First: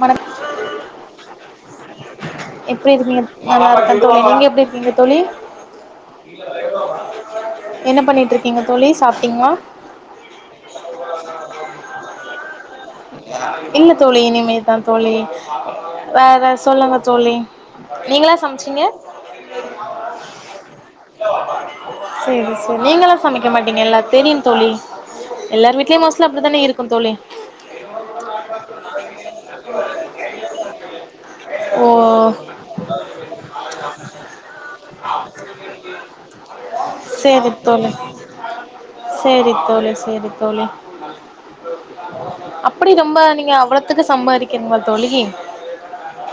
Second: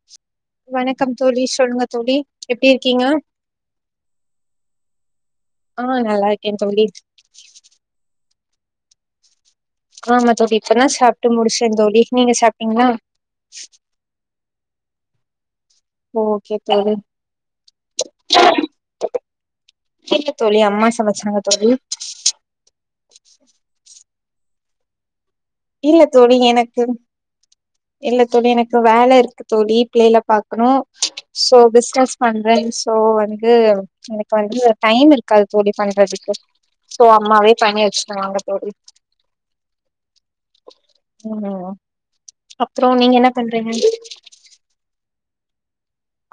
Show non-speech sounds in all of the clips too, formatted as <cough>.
மனம் வணக்கம் தோழி சொல்லுங்க தோழி எப்டி இருக்கீங்க இருக்கீங்கத் நல்லாருக்கே தோழி எங்க எப்டி இருக்கீங்க தோழி ஆ நல்லாக்கே தோழி என்ன பண்ணிட்ருக்கீங்க தோழி சாப்ட்டீங்ளா ஆமா தோட்டி இப்பதா சாப்ட்டு முடிச்சேங் தோழி நீங்க சாப்ட்டீங்ளா இல்ல தோழி இனிமேதா தோழி வேற சொல்லுங்க தோழி நீங்களா சம்ச்சீங்க தெரிலத் தோழி அம்மா சமச்சாங்க தோழி சோ நீங்களா சமைக்க மாட்டீங்க எல்லாத் தெரியுந் தோழி எல்லார் வீட்லியும் மோச்ல அப்டிதானே இருக்கும் தோழி இல்லத் தோழி எனக்கு வேல இருக்கு தோழி பிள்ளைல பாக்கணு சோ ஓ பிஸ்னஸ் பண்றேன் சோ வந்து எனக்கு வந்து டைம் இருக்காது தோழி பண்றதுக்கு சோ அம்மாவே பண்ணி வச்சுகுவாங்க தோழி சேரித் தோழி சேரித் தோழி ம் அப்றோ நீங்க என்னாப் பண்ணு அ அவளத்துக்கு சம்பாதிக்கனுங்ளா தோழி? <inaudible> <unintelligible>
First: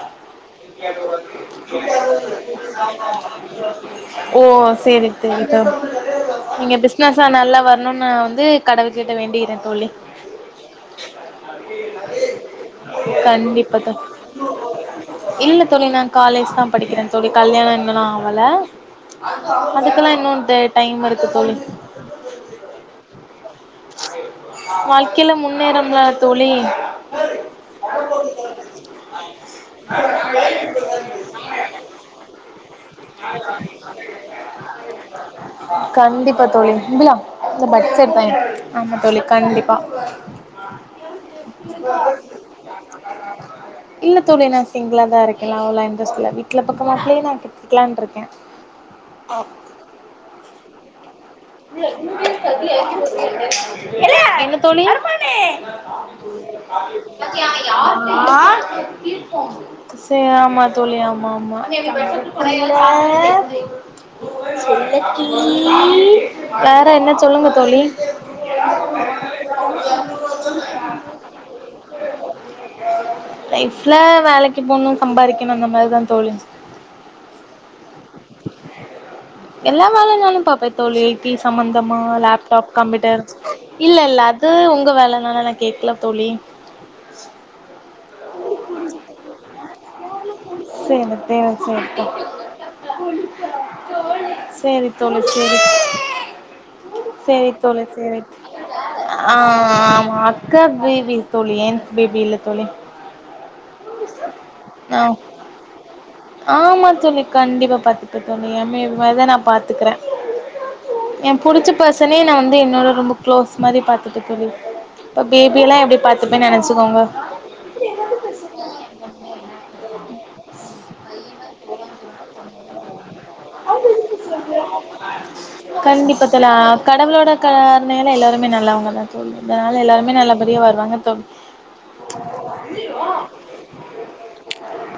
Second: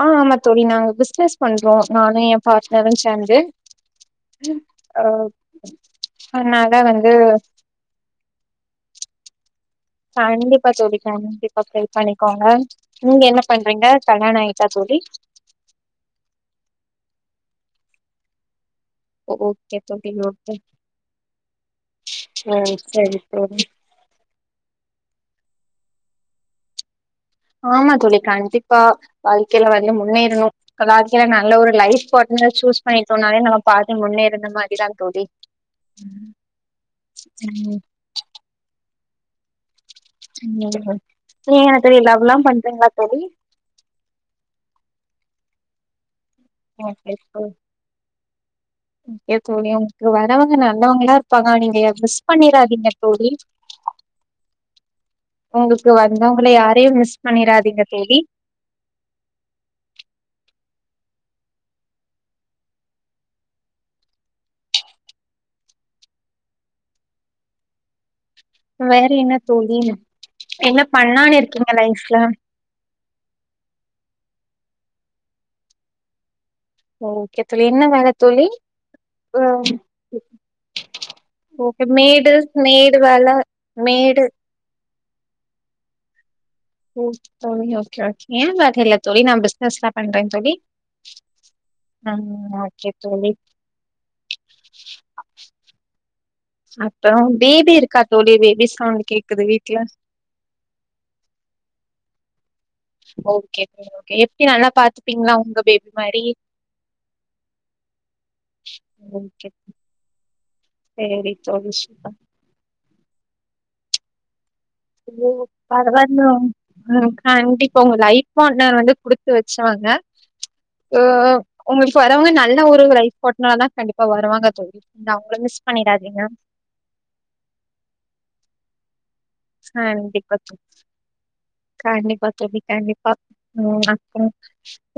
ஆ ஆமா தோழி நாங்க பிஸ்னஸ் பண்றோ நானு எ பார்ட்னரு சேந்து ஓ சேரி தேரி தோழி. நீங்க அதனால வந்து பிசினஸ்ல நல்லா வர்ணுன் நா வந்து கடவுள் கிட்ட வேண்டிகிறே தோழி. கண்டிப்பா தோழி கண்டிப் பா ப்ரே பண்ணிக்கோங்க. நீங்க என்ன கண்டிப்பா பண்றீங்க தோ கல்யாண ஆய்ட்டா தோழி? இல்ல தோழி நா காலேஜ்தா படிக்கிறே தோழி கல்யாணோ இன்னுலா ஆவல. ஓகே தோழி அதுக்கல்லா இன்னு ஓகே டு டைம் இருக்கு தோழி. ம் சரி தோழி வாழ்க்கைல முன்னேறம்ல தோழி. ஆமா தோழி கண்டிப்பா வாழ்க்கைல வந்து முன்னேறணு. கலாக்கில நல்ல ஒரு லைஃப் பாட்னர் சூஸ் பண்ணிட்டோன்னாலே நம்ம பாதி முன்னேறுன மாரிதா தோழி. ம் கண்டிப்பா தோழி. ம் ஆமா தோழி கண்டிப்பா. <unintelligible> நீங்க என்ன தோழி லவ்ல்லா பண்றீங்ளா தோழி? இல்ல தோழி நா சிங்ளாதா இருக்கே லவ்லா இன்ரெஸ்ட் இல்ல வீட்ல பாக்க மாப்ளையே நா கட்டிக்கலான்ருக்கே. <unintelligible> <inaudible> கே தோழி உங்குளுக்கு வரவங்க நல்லவங்களாருப்பாங்க நீங்க ய மிஸ் பண்ணிராதிங்க தோழி. என்ன தோழி? உங்களுக்கு வந்தவங்கள யாரையு மிஸ் ஹலோ? பண்ணிராதீங்க தோழி செ ஆமா தோழி ஆமா ஆமா. வேற என்ன சொல்லுங்க தோழி. வேற என்ன தோழி என்ன பண்லானு இருக்கீங்க லைஃப்ல? லைஃப்ல வேலைக்கு போணு சம்பாரிக்கணு அந்த மாரிதா தோழி. ஓகே தோழி என்ன வேலஞ தோழி? அஹ் எல்லா வேலைனாலு பாப்பே தோழி டி ஓகே சம்மந்தமா மேடு லேப்டாப் மேடு கம்ப்யூட்டர் வேல இல்ல இல்ல மேடு அ து உங்க வேலனால நா கேக்ல தோழி. ஓக் தோழி ஓகே ஓகே ஏ பாக்க இல்ல தோழி நா பிசினஸ் ஸ்டாட் பண்றேங் தோழி. சேரி சேரி ம் ஓக்கே தோழி. செரி தோழி செரி. அப்றோ செரி பேபி தோழி இருக்கா செரித் பேபி சவுண்ட் ஆ ஆ கேக்குது வீட்ல ஆமா. க்கா பேபி தோழி ஏன் பேபி இல்ல தோழி. ஓகே தோழி ஓகே எப்டி நல்லா ஆ பாத்துப்பீங்களா உங்க பேபி மாரி ஆமா தோழி கண்டிப்பா பாத்து ஓகே தோழி எ பேபி மாரிதா நா ஓகே பாத்துக்குறே. எ சேரி புடிச்ச தோழி பர்சனயே நா வந்து என்னோட ரொம்ப கு்ளோஸ் மாரி பாத்துப்ப தோழி. இப்ப <unintelligible> பேபியெல்லா எப்டி பரவான்ணு பாத்துப்பேன்னு நெனச்சுக்கோங்க உ கண்டிப்பா உங்க லைஃப் பாட்னர் வந்து குடுத்து வெச்சவங்க. உ உ உங்குளுக்கு வரவங்க நல்ல ஒரு லைஃப் பாட்னராதா கண்டிப்பா வருவாங்க தோழி. நீங்க அவுங்கள மிஸ் பண்ணிடாதீங்க. அ கடவுளோட கருணைல எல்லாருமே நல்லவங்கதா தோழி அதனால எல்லாருமே கண்டிப்பா நல்ல தோழி நெறையா வருவாங்க தோழி. கண்டிப்பா தோழி கண்டிப்பா ம் அப்றோ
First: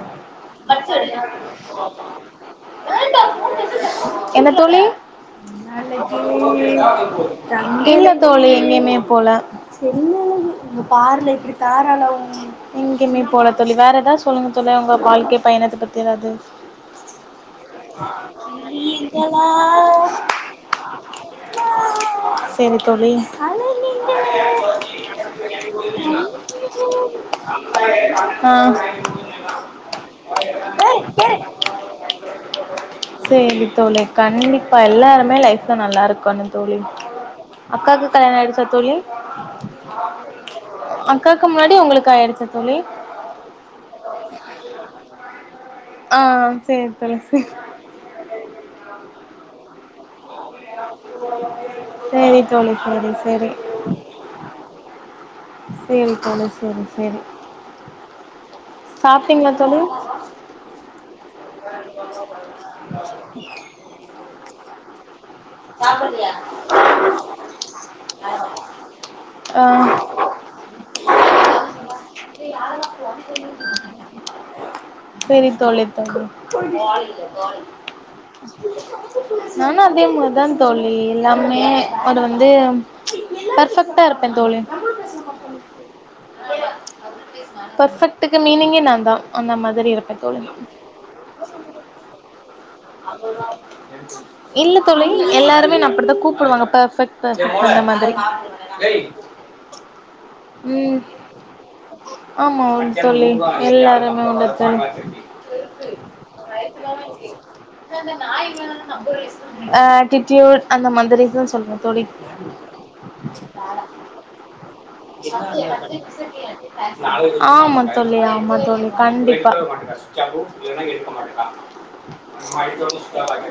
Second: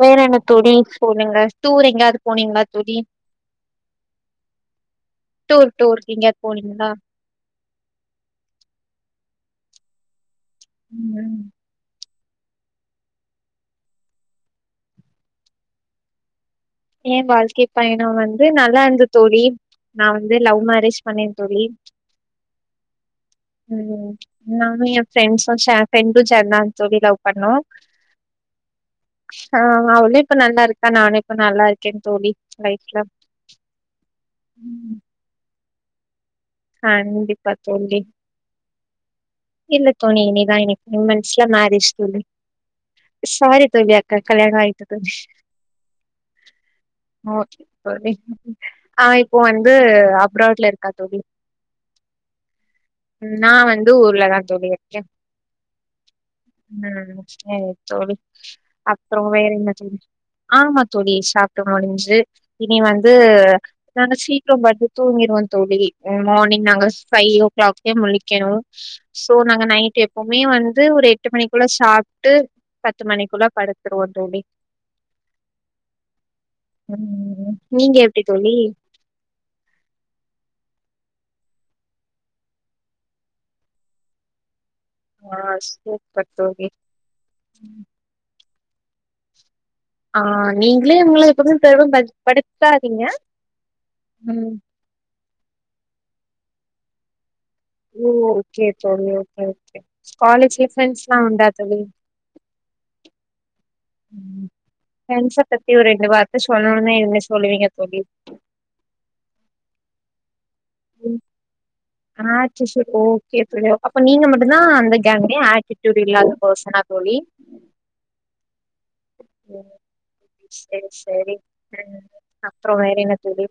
வேற என்ன தோழி சொல்லுங்க. டூர் எங்யாவ்து போனீங்ளா தோழி? என்ன தோழி டூர் டூர்க்கெங்யாத் போனீங்களா? இல்ல தோழி எங்கியுமே போல. இங்க பாருல ம் எப்படி தாரள எங்கியுமே போல தோழி வேற எதா சொல்லுங்க தோழி உங்க வாழ்க்கை பயணத்த பத்தி எதாது. ஏ வாழ்க்கை பயணம் வந்து நல்லா இருந்துது தோழி நா நீங்களா வந்து லவ் மேரேஜ் பண்ணே தோழி செரி தோழி ம் நானு எ ஃப்ரெண்ட்ஸு <inaudible> தோழி லவ் பண்ணோ ஆ ஆ நா வந்து இப்ப நல்லா இருக்க நானு இப்ப நல்லா இருக்கே தோழி லைஃப்ல ம் மே லைஃப்ல நல்லா இருக்கனு தோழி கண்டிப்பா தோழி. அக்காக்கு கல்யாண ஆயிடுச்சா தோழி இல்ல தோழி இனி தா இனி திரீ மன்த்ஸ்ல அக்காக்கு முன்னாடி மேரேஜ் உங்களுக்கு தோழி ஆயிடுச்சா தோழி சாரி தோழி அக்காக்கு கல்யாணம் ஆயிட்ருக்கு ஆ சேரி தோழி சேரி ஓகே தோழி ஆ இப்போ வந்து அப்ராட்ல இருக்கா தோழி <unintelligible> தோழி தோழி நா வந்து ஊர்ல தா தோழி இருக்கே சேரி தோழி சேரி சேரி ம் சேரித்தோழி அப்புற வேற என்ன தோழி ஆமா தோழி சாப்டு முடிஞ்சு இனி வந்து நாங்க சி ரோ படுத்து தூங்கிருவோ தோழி ம் மார்னிங் நாங்க ஃபைவ் ஓ க்ளாகே முழிக்கணு சோ ஆ நாங்க நைட்டு எப் போமே வந்து ஒரு எட்டு மணிக்குள்ள சாப்ட்டு பத்து மணிக்குள்ள படுத்துருவோ தோழி சேரி தோழி தோழி ம் நீங்க எப்டி தோழி நானு அதே மாரி தா தோழி எல்லாமே அது வந்து பர்ஃபெக்டா இருப்பே தோழி ஆ சூப்பர் தோழி பர்ஃபெக்ட்டுக்கு மீனிங்கே நா தா அந்த மாதிரி இருப் ஆ நீங்களே உங்கள எப்வுமே பெருமைபடு படுத் இல்ல தோழி எல்லாருமே என்ன அப்டித்தா கூப்பிடுவாங்க பர்ஃபெக்ட் பர்ஃபெக்ட்டுன்னு ஓ ஓகே தோழி ஓகே ஓகே காலேஜ்ல ம் பிரண்ட்ஸ்லா உண்டா தோழி ஆமா தோழி எல்லாருமே உண்டு தோழி ஃப்ரெண்ட்ஸ பத்தி ஒரு ரெண்டு வார்த்த சொல்லணுனா என்ன சொல்லுவீங்க தோழி ஆ ஆட்டிட்யூட் அந்த மாரி தா சொல்லுவே தோழி ஆட்டிட்யூட் ஓகே தோழி அப்ப நீங்க மட்டுந்தா அந்த கேங்கு ஆட்டிட்யூட் இல்லாத பர்சனா தோழி ஆமா தோழி ஆமா தோழி கண்டிப்பா செரி செரி ம் அப்றோ வேற என்ன தோழி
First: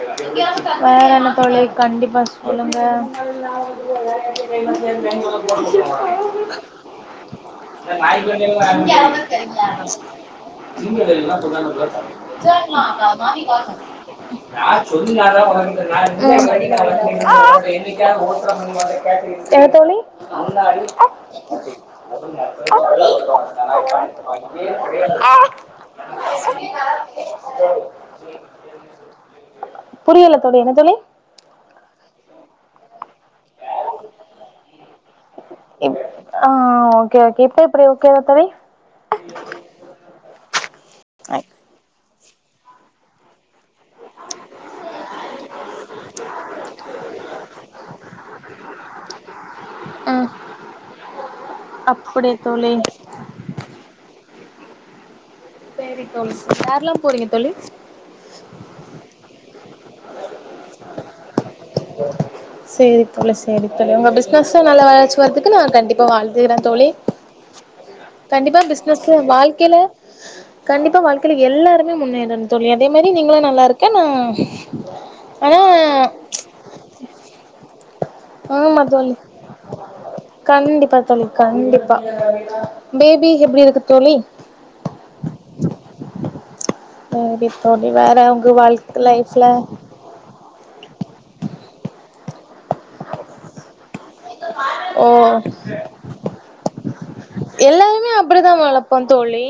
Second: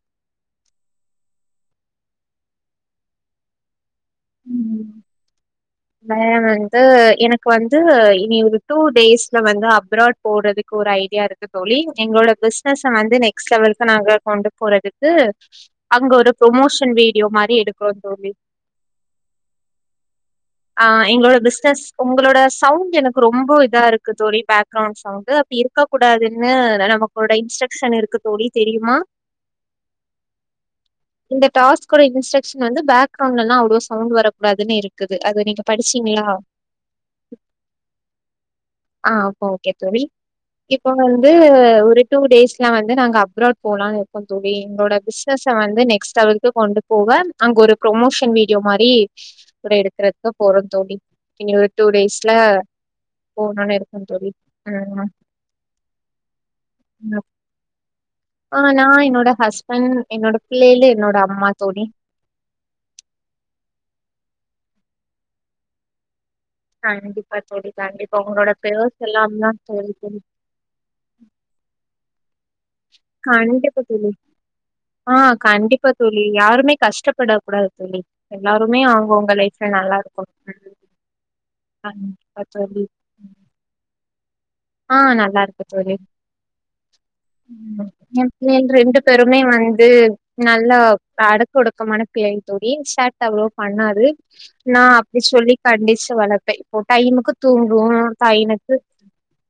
<unintelligible> வேற என்ன தோழி கண்டிப்பா சொல்லுங்க ம். <unintelligible> வேற வந்து எனக்கு வந்து இனி ஒரு டூடேஸ்ல வந்து அப்ராட் போற <unintelligible> ம் பிசினஸ வந்து நெக்ஸ்ட் லெவலுக்கு நாங்க கொண்டு போறதுக்கு அங்க ஒரு ப்ரொமோஷன் வீடியோ மாரி எடுக்குறோ தோழி என்ன தோழி பிசினஸ் உங்களோட சவுண்ட் எனக்கு ரொம்ப இதா இருக்கு தோழி பேக்ரவுண்ட் சவுண்டு அப்டி இருக்கக் கூடாதுன்னு நமக்குடை இன்ஸ்ட்ரக்ஷன் இருக்கு தோழி தெரியுமா புரியல தோழி என்ன தோழி இந்த டாஸ்கோட இன்ஸ்ட்ரக்ஷன் வந்து பேக்ரவுண்ட்லல்லா அவ்ளோ சவுண்ட் வரக் கூடாதுன்னு இருக்குது அத நீங்க எ படிச்சீங்களா ஆ ஓகே ஓகே இப்ப எப்டி ஓகே வா தோழி ஆ இப்ப ஓகே தோழி இப்போ வந்து ஒரு டூ டேஸ்ல வந்து நாங்க அப்ராட் போலானு கொஞ்சவே எங்களோட பிசினஸ்சா வந்து நெக்ஸ்ட் லெவல்க்கு கொண்டு போவ அங்க ஒரு ப்ரொமோஷன் வீடியோ மாறி கூடே ம் எடுக்கறதுக்கு போறோ தோழி இனி ஒரு டூ அப்டி டேஸ்ல தோழி போனோனே எடுக்கணு தோழி ம் ஆமா சேரி தோழி யாரல்லாம் போறீங்க தோழி ஆ நா என்னோட ஹஸ்பண்ட் என்னோட பிள்ளையளு என்னோட அம்மா தோழி சேரி தோழி சேரி தோழி உங்க பிஸ்னஸ்சு நல்ல வளர்ச்சி வரதுக்கு நா கண்டிப்பா வாழ்த் துறே தோழி கண்டிப்பா தோழி உங்களோட கண்டிப்பா பேர்ஸ் பிசினஸ் எல்லாம்தா வாழ்க்கையில தோழி தோழி கண்டிப்பா வாழ்க்கையில எல்லாருமே முன்னேறனு தோழி அதே மாதிரி நீங்களு கண்டிப்பா நல்லாருக்கே நா தோழி ஆ ஆனா கண்டிப்பா தோழி யாருமே கஷ்டப்படக் கூடாது தோழி எல்லாருமே ஆமா தோழி அவுங்கவுங்க லைப்ல நல்லாருக்கனு ம் கண்டிப்பா தோழி கண்டிப்பா ஆமா தோழி பேபி எப்புடி இருக்கு தோழி ஆ நல்லாருக்கு தோழி பேபி ம் தோழி வேற ஏ உங்க பிள்ளைங்க ரெண்டு வாழ்க்க பேருமே லைஃப்ல வந்து நல்லா அடக்கு ஒடுக்கமான பிள்ளைங்க தோழி சேட்ட அவ்ளோவு பண்ணாது நா ஓ அப்புடி சொல்லி கண்டிச்சு வளர்ப்பே இப்போ டைமுக்கு தூங்குவோ எல்லாருமே அப்டிதா டைமுக்கு வளப்போ தோழி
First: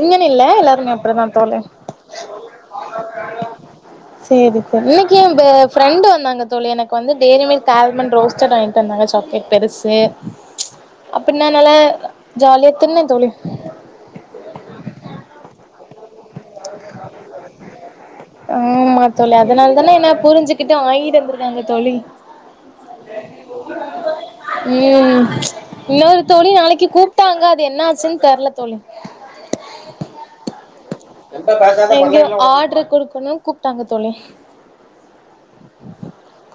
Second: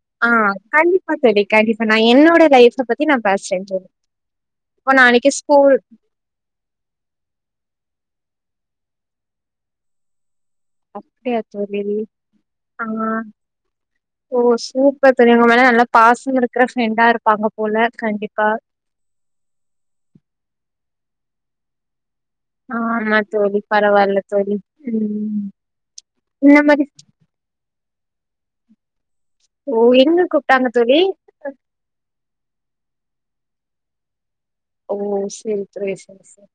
இங்கன்னு ஆ இல்ல எல்லாருமே கண்டிப்பா அப்டிதா தோழி கண்டிப்பா நா என்னோட லைஃப பத்தி நா பேசுறே தோழி சேரி தோழி இப்போ இன்னைக்கி ஏ நாளைக்கு ஃப ஸ்கூல் ஃப்ரெண்டு் வந்தாங்க தோழி எனக்கு வந்து டய்ரி மீ்க் ஆல்மண்ட் ரோஸ்டட் வாங்கிட்டு வந்தாங்க சாக்லேட் பெருசு ஆ டே நா நல்லா தோழி. ஜாலியா தின்ன தோழி ஓ சூப்பர் தோழி உங்க மேல நல்லா பாசோ இருக்குற ஃப்ரெண்டா இருப்பாங்க போல கண்டிப்பா ஆமா தோழி அதனால தான என்ன புரிஞ்சுகிட்டு வாங்கிட்டு வந்துருக்காங்க தோழி ஆமா தோழி பரவால்ல தோழி. ம் இன்னொரு தோழி இந்த மாரி நாளைக்கி கூப் டாங்க அது என்ன ஆச்சுன்னு தெர்ல தோழி ஓ எங்க கூப்டாங்க தோழி? எங்யோ ஆட்ரு குடுக்கணு கூப்டாங்க தோழி ஓ சேரி தோழி சேர் சேர்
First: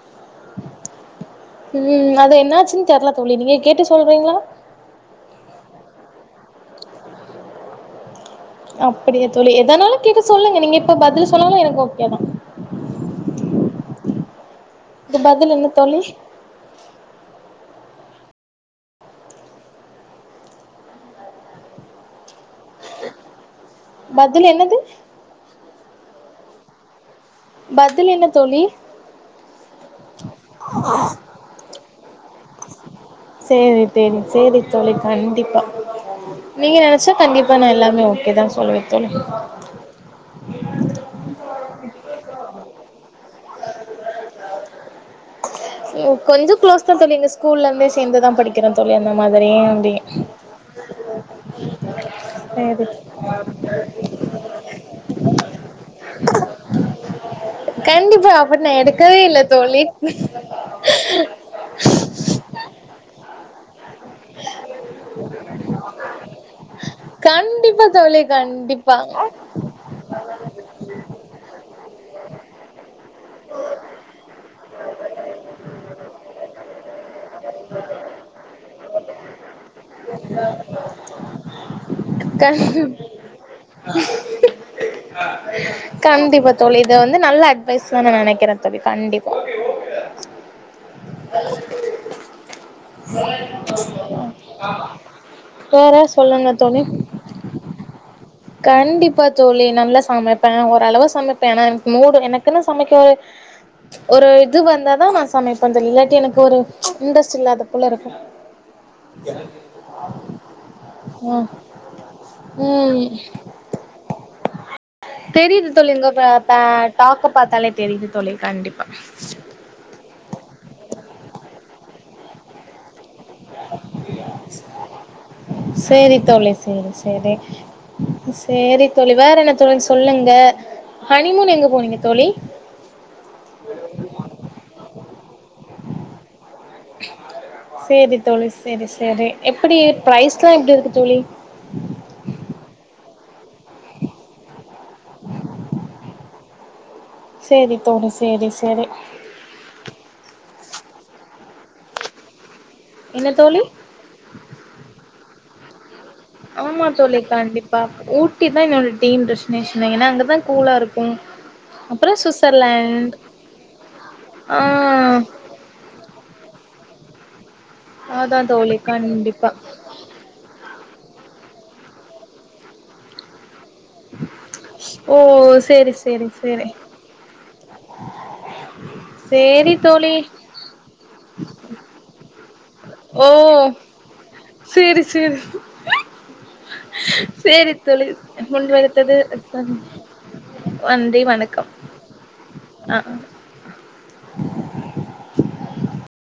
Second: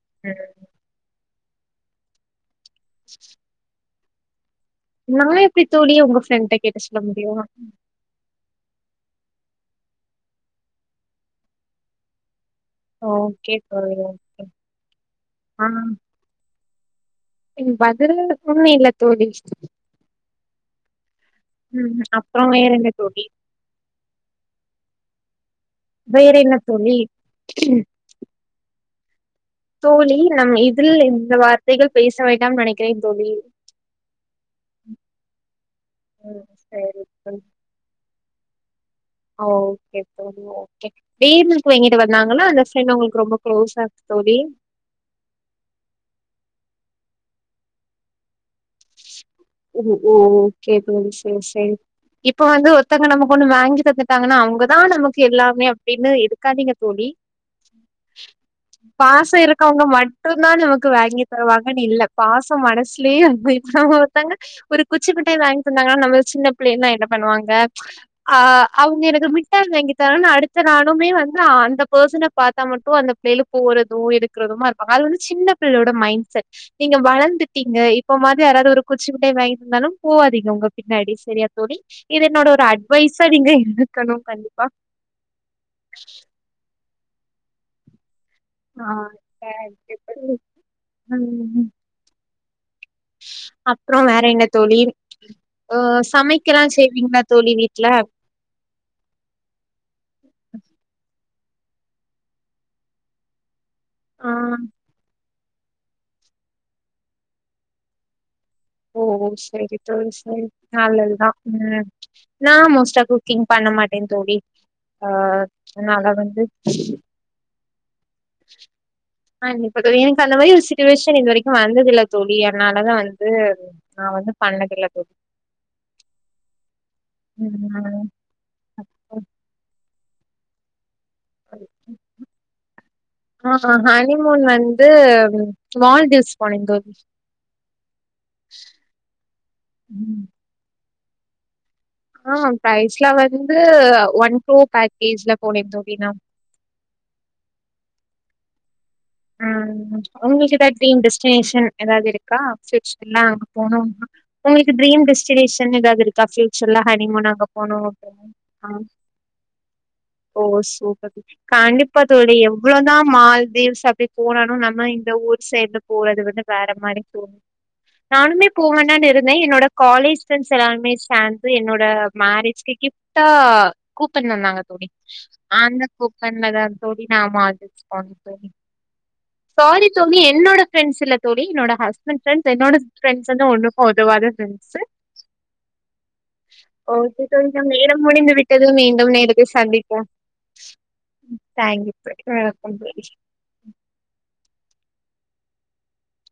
ம் அது என்னாச்சுன்னு தெர்ல தோழி, நீங்க கேட்டு சொல்றீங்களா, நா எப்டி தோழி உங்க ஃப்ரெண்ட கேட்டு சொல்ல முடியு? அப்டியா தோழி எதனாலு கேட்டு சொல்லுங்க நீங்க இப்ப பதிலு சொன்னாலு எனக்கு ஓகே தா ஓகே தோழி ஓகே. இது பதில் என்ன தோழி? ம் பதில்னு எப்பவுமே இல்ல தோழி ம் அப்றோ வேறன்ன தோழி பதிலு என்னது வேறன்ன தோழி பதில் என்ன தோழி தோழி நம் இதில் இந்த வார்த்தைகள் பேச வேண்டாம் நனைக்கிறேன் தோழி சேரி தெரியு சேரி தோழி கண்டிப்பா, ம் நீங்க சரி நெனச்சா கண்டிப் ட்டன எல்லாமே ஓகே தா சொல்லுவே தோழி ஆ ஓகே ஓகே திடீர்னு இப்போ என்கிட்ட வந்தாங்கனா அந்த ஃப்ரெண்ட் உங்கள்கு ரொம்ப குளோஸா தோழி அ கொஞ்சோ குளோஸ் தா தோழி எங்க ஸ்கூல்லேந்து சேந்து தா படிக் ம் ஹும் ஓ ஓகே தோழி சே சேர் சேரி இப்போ வந்து சேரி ஒர்தங்க நமக்கு ஒண்ணு வங்கி தந்துட்டாங்கன்னா அவுங்கதா நமக்கு எல்லாமே அப்டின்னு இருக்காதீங்க தோழி. கண்டிப்பா அப்ப நா எடுக்கவே பாச இல்ல தோழி இருக்கவுங்க மட்டு னா நமக்கு வாங்கி தருவாங்கனு இல்ல பாசம் மனசுலயே வந்து இருந்தா போதும் தங்கச் ஒரு குச்சி மிட்டாய் வங்கி தாந்தாங்கன்னா நம்மள சின்ன பிள்ளைன்னா என்ன பண்ணுவாங்க கண்டிப்பா ச்சு தோழி ஆ கண்டிப்பா அவ்ங்க எனக்கு மிட் மிட்டாய் வாங்கி தரன்னு அடுத்த நாளுமே வந்து அந்த பர்ஸ்சன பாத்தா மட்டு அந்த பிள்ளைளுக்கு ஒரு தோ இருக்கு இருக்குறதுமா இருப்பாங்க அது வந்து சின்ன பிள்ளோட மைண்ட் செட் நீங்க வளந்துட்டீங்க இப்பமா யாராவது ஒரு குச்சிமிட்டாய் வாங்கி தந்தாலும் போவாதீங்க உங்க பின்னாடி செரியா தோழி இது என்னோட கண் ஒரு அட்வைஸா நீங்க எடுக்கணும் கண்டிப்பா கண்டிப்பா தோழி இத வந்து நல்ல அட்வைஸ்ஸ நா நெனைக்கிற தோழி கண்டிப்பா ஆக்ட்டிவ் ம் ம் ம் ம் அப்ரோ வேற என்ன தோழி வேற ம்ம் சொல்லுங்க சமைக்கலா தோழி செய்வீங்களா தோழி வீட்டுல கண்டிப்பா தோழி நல்லா சமைப்ப ஓரளவு சமைப்ப ஆனா எனக்கு மூடு எனக்குன்னு சமக்க ஒரு ஆ இது வந்ததா நா சமைப்பேன் தோழி இல்லாட்டி எனக்கு ஒரு ச்சு இன்டரெஸ்ட் இல்லாத போல இருக்கு ஓ ஓ செரி தோழி செரி நல்லதுதா ஆ ம் நா ம் மோஸ்டா குக்கிங் பண்ண மாட்டேன் தோழி ஆ தெரியுது தோழி அதனால உங்க ப வந்து ப டாக்க பாத்தாலே தெரியுது தோழி கண்டிப்பா ஆ இப்ப <unintelligible> யோசிக்க சிட்டுவேஷன் இது வரைக்கு வந்ததில்ல தோழி அதனாலதா வந் இது நா வந்து பண்ணதில்ல தோழி சேரி தோழி சேரி சேரி ம் சேரி தோழி வேறென்ன தோழி சொல்லுங்க ஹனிமூன் எங்க போனீங்க தோழி ஆ ஹனிமூன் வந்து வால்தீவ்ஸ் போன தோழி சேரி தோழி சேரி சேரி எப்டி ம். பிரைஸ்லா எப்டி இருக்கு தோழி ஆ பிரைஸ்லா வந்து ஒன் டூ பேக்கேஜ்ல போனேங் தோழி நா சேரி தோழி சேரி சேரி ம் ம் உங்ககிட்ட எப்டி டிஸ்டினேஷன் ஏதாவது இருக்கா அப் ஸ்டேஸ் எல்லா என்ன தோழி போனும்னா உங்ளுக்கு டிரீம் டிஸ்டினேஷன் ஏதாவது இருக் தா ஃபியூச்சர்ல ஆமா தோழி ஹனிமூன் அங்க போனு கண்டிப்பா. <unintelligible> ஊட்டி தான் ஆ என்னோட டீம் டெஸ்டினேஷனே. ஏன்னா அங்க ஓ தான் கூலா இருக்கும். சூப்பர் கண்டிப்பா அப்புறம் தோழி எவ்ளோதா சுவிட்சர்லேண்ட் மால்தீவ்ஸ் அப் எப்டி போனாலு ஆ நம்ம இந்த ஊர் சைட்ல போறது வந்து வேற மாறி தோணு நானுமே அதான் தோழி போவேண்டான்னு இருந்த கண்டிப்பா. என்னோட காலேஜ் ஃப்ரண்ட்ஸ் எல்லாருமே சேந்து என்னோட மேரேஜிக்கு கிப்ட்டா கூப்பன் தந்தாங்க தோழி ஓ அந்த சேரி சேரி கூப்பன்லதா சேரி. தோழி நா மால்தீவ்ஸ் போனே தோழி சாரி தோழி என்னோட ஃபிரண்ட்ஸ் இல்ல தோழி என்னோட ஹஸ்பண்ட் ஃபிரண்ட்ஸ் என்னோட ஓ ஃபிரண்ட்ஸ் வந்து ஒண்ணுக்கு உதவாத ஃபிரண்ட்ஸ்சு சேரி சேரி. ஓகே தோழி நம் சேரி நேரம் தோழி. முடிந்து விட்டது மீண்டும் முன்வைத்தது நேரத்தை சந்திப்போ நன்றி வணக்கம். தேங்க்யூ தோழி வணக்கம் தோழி அ.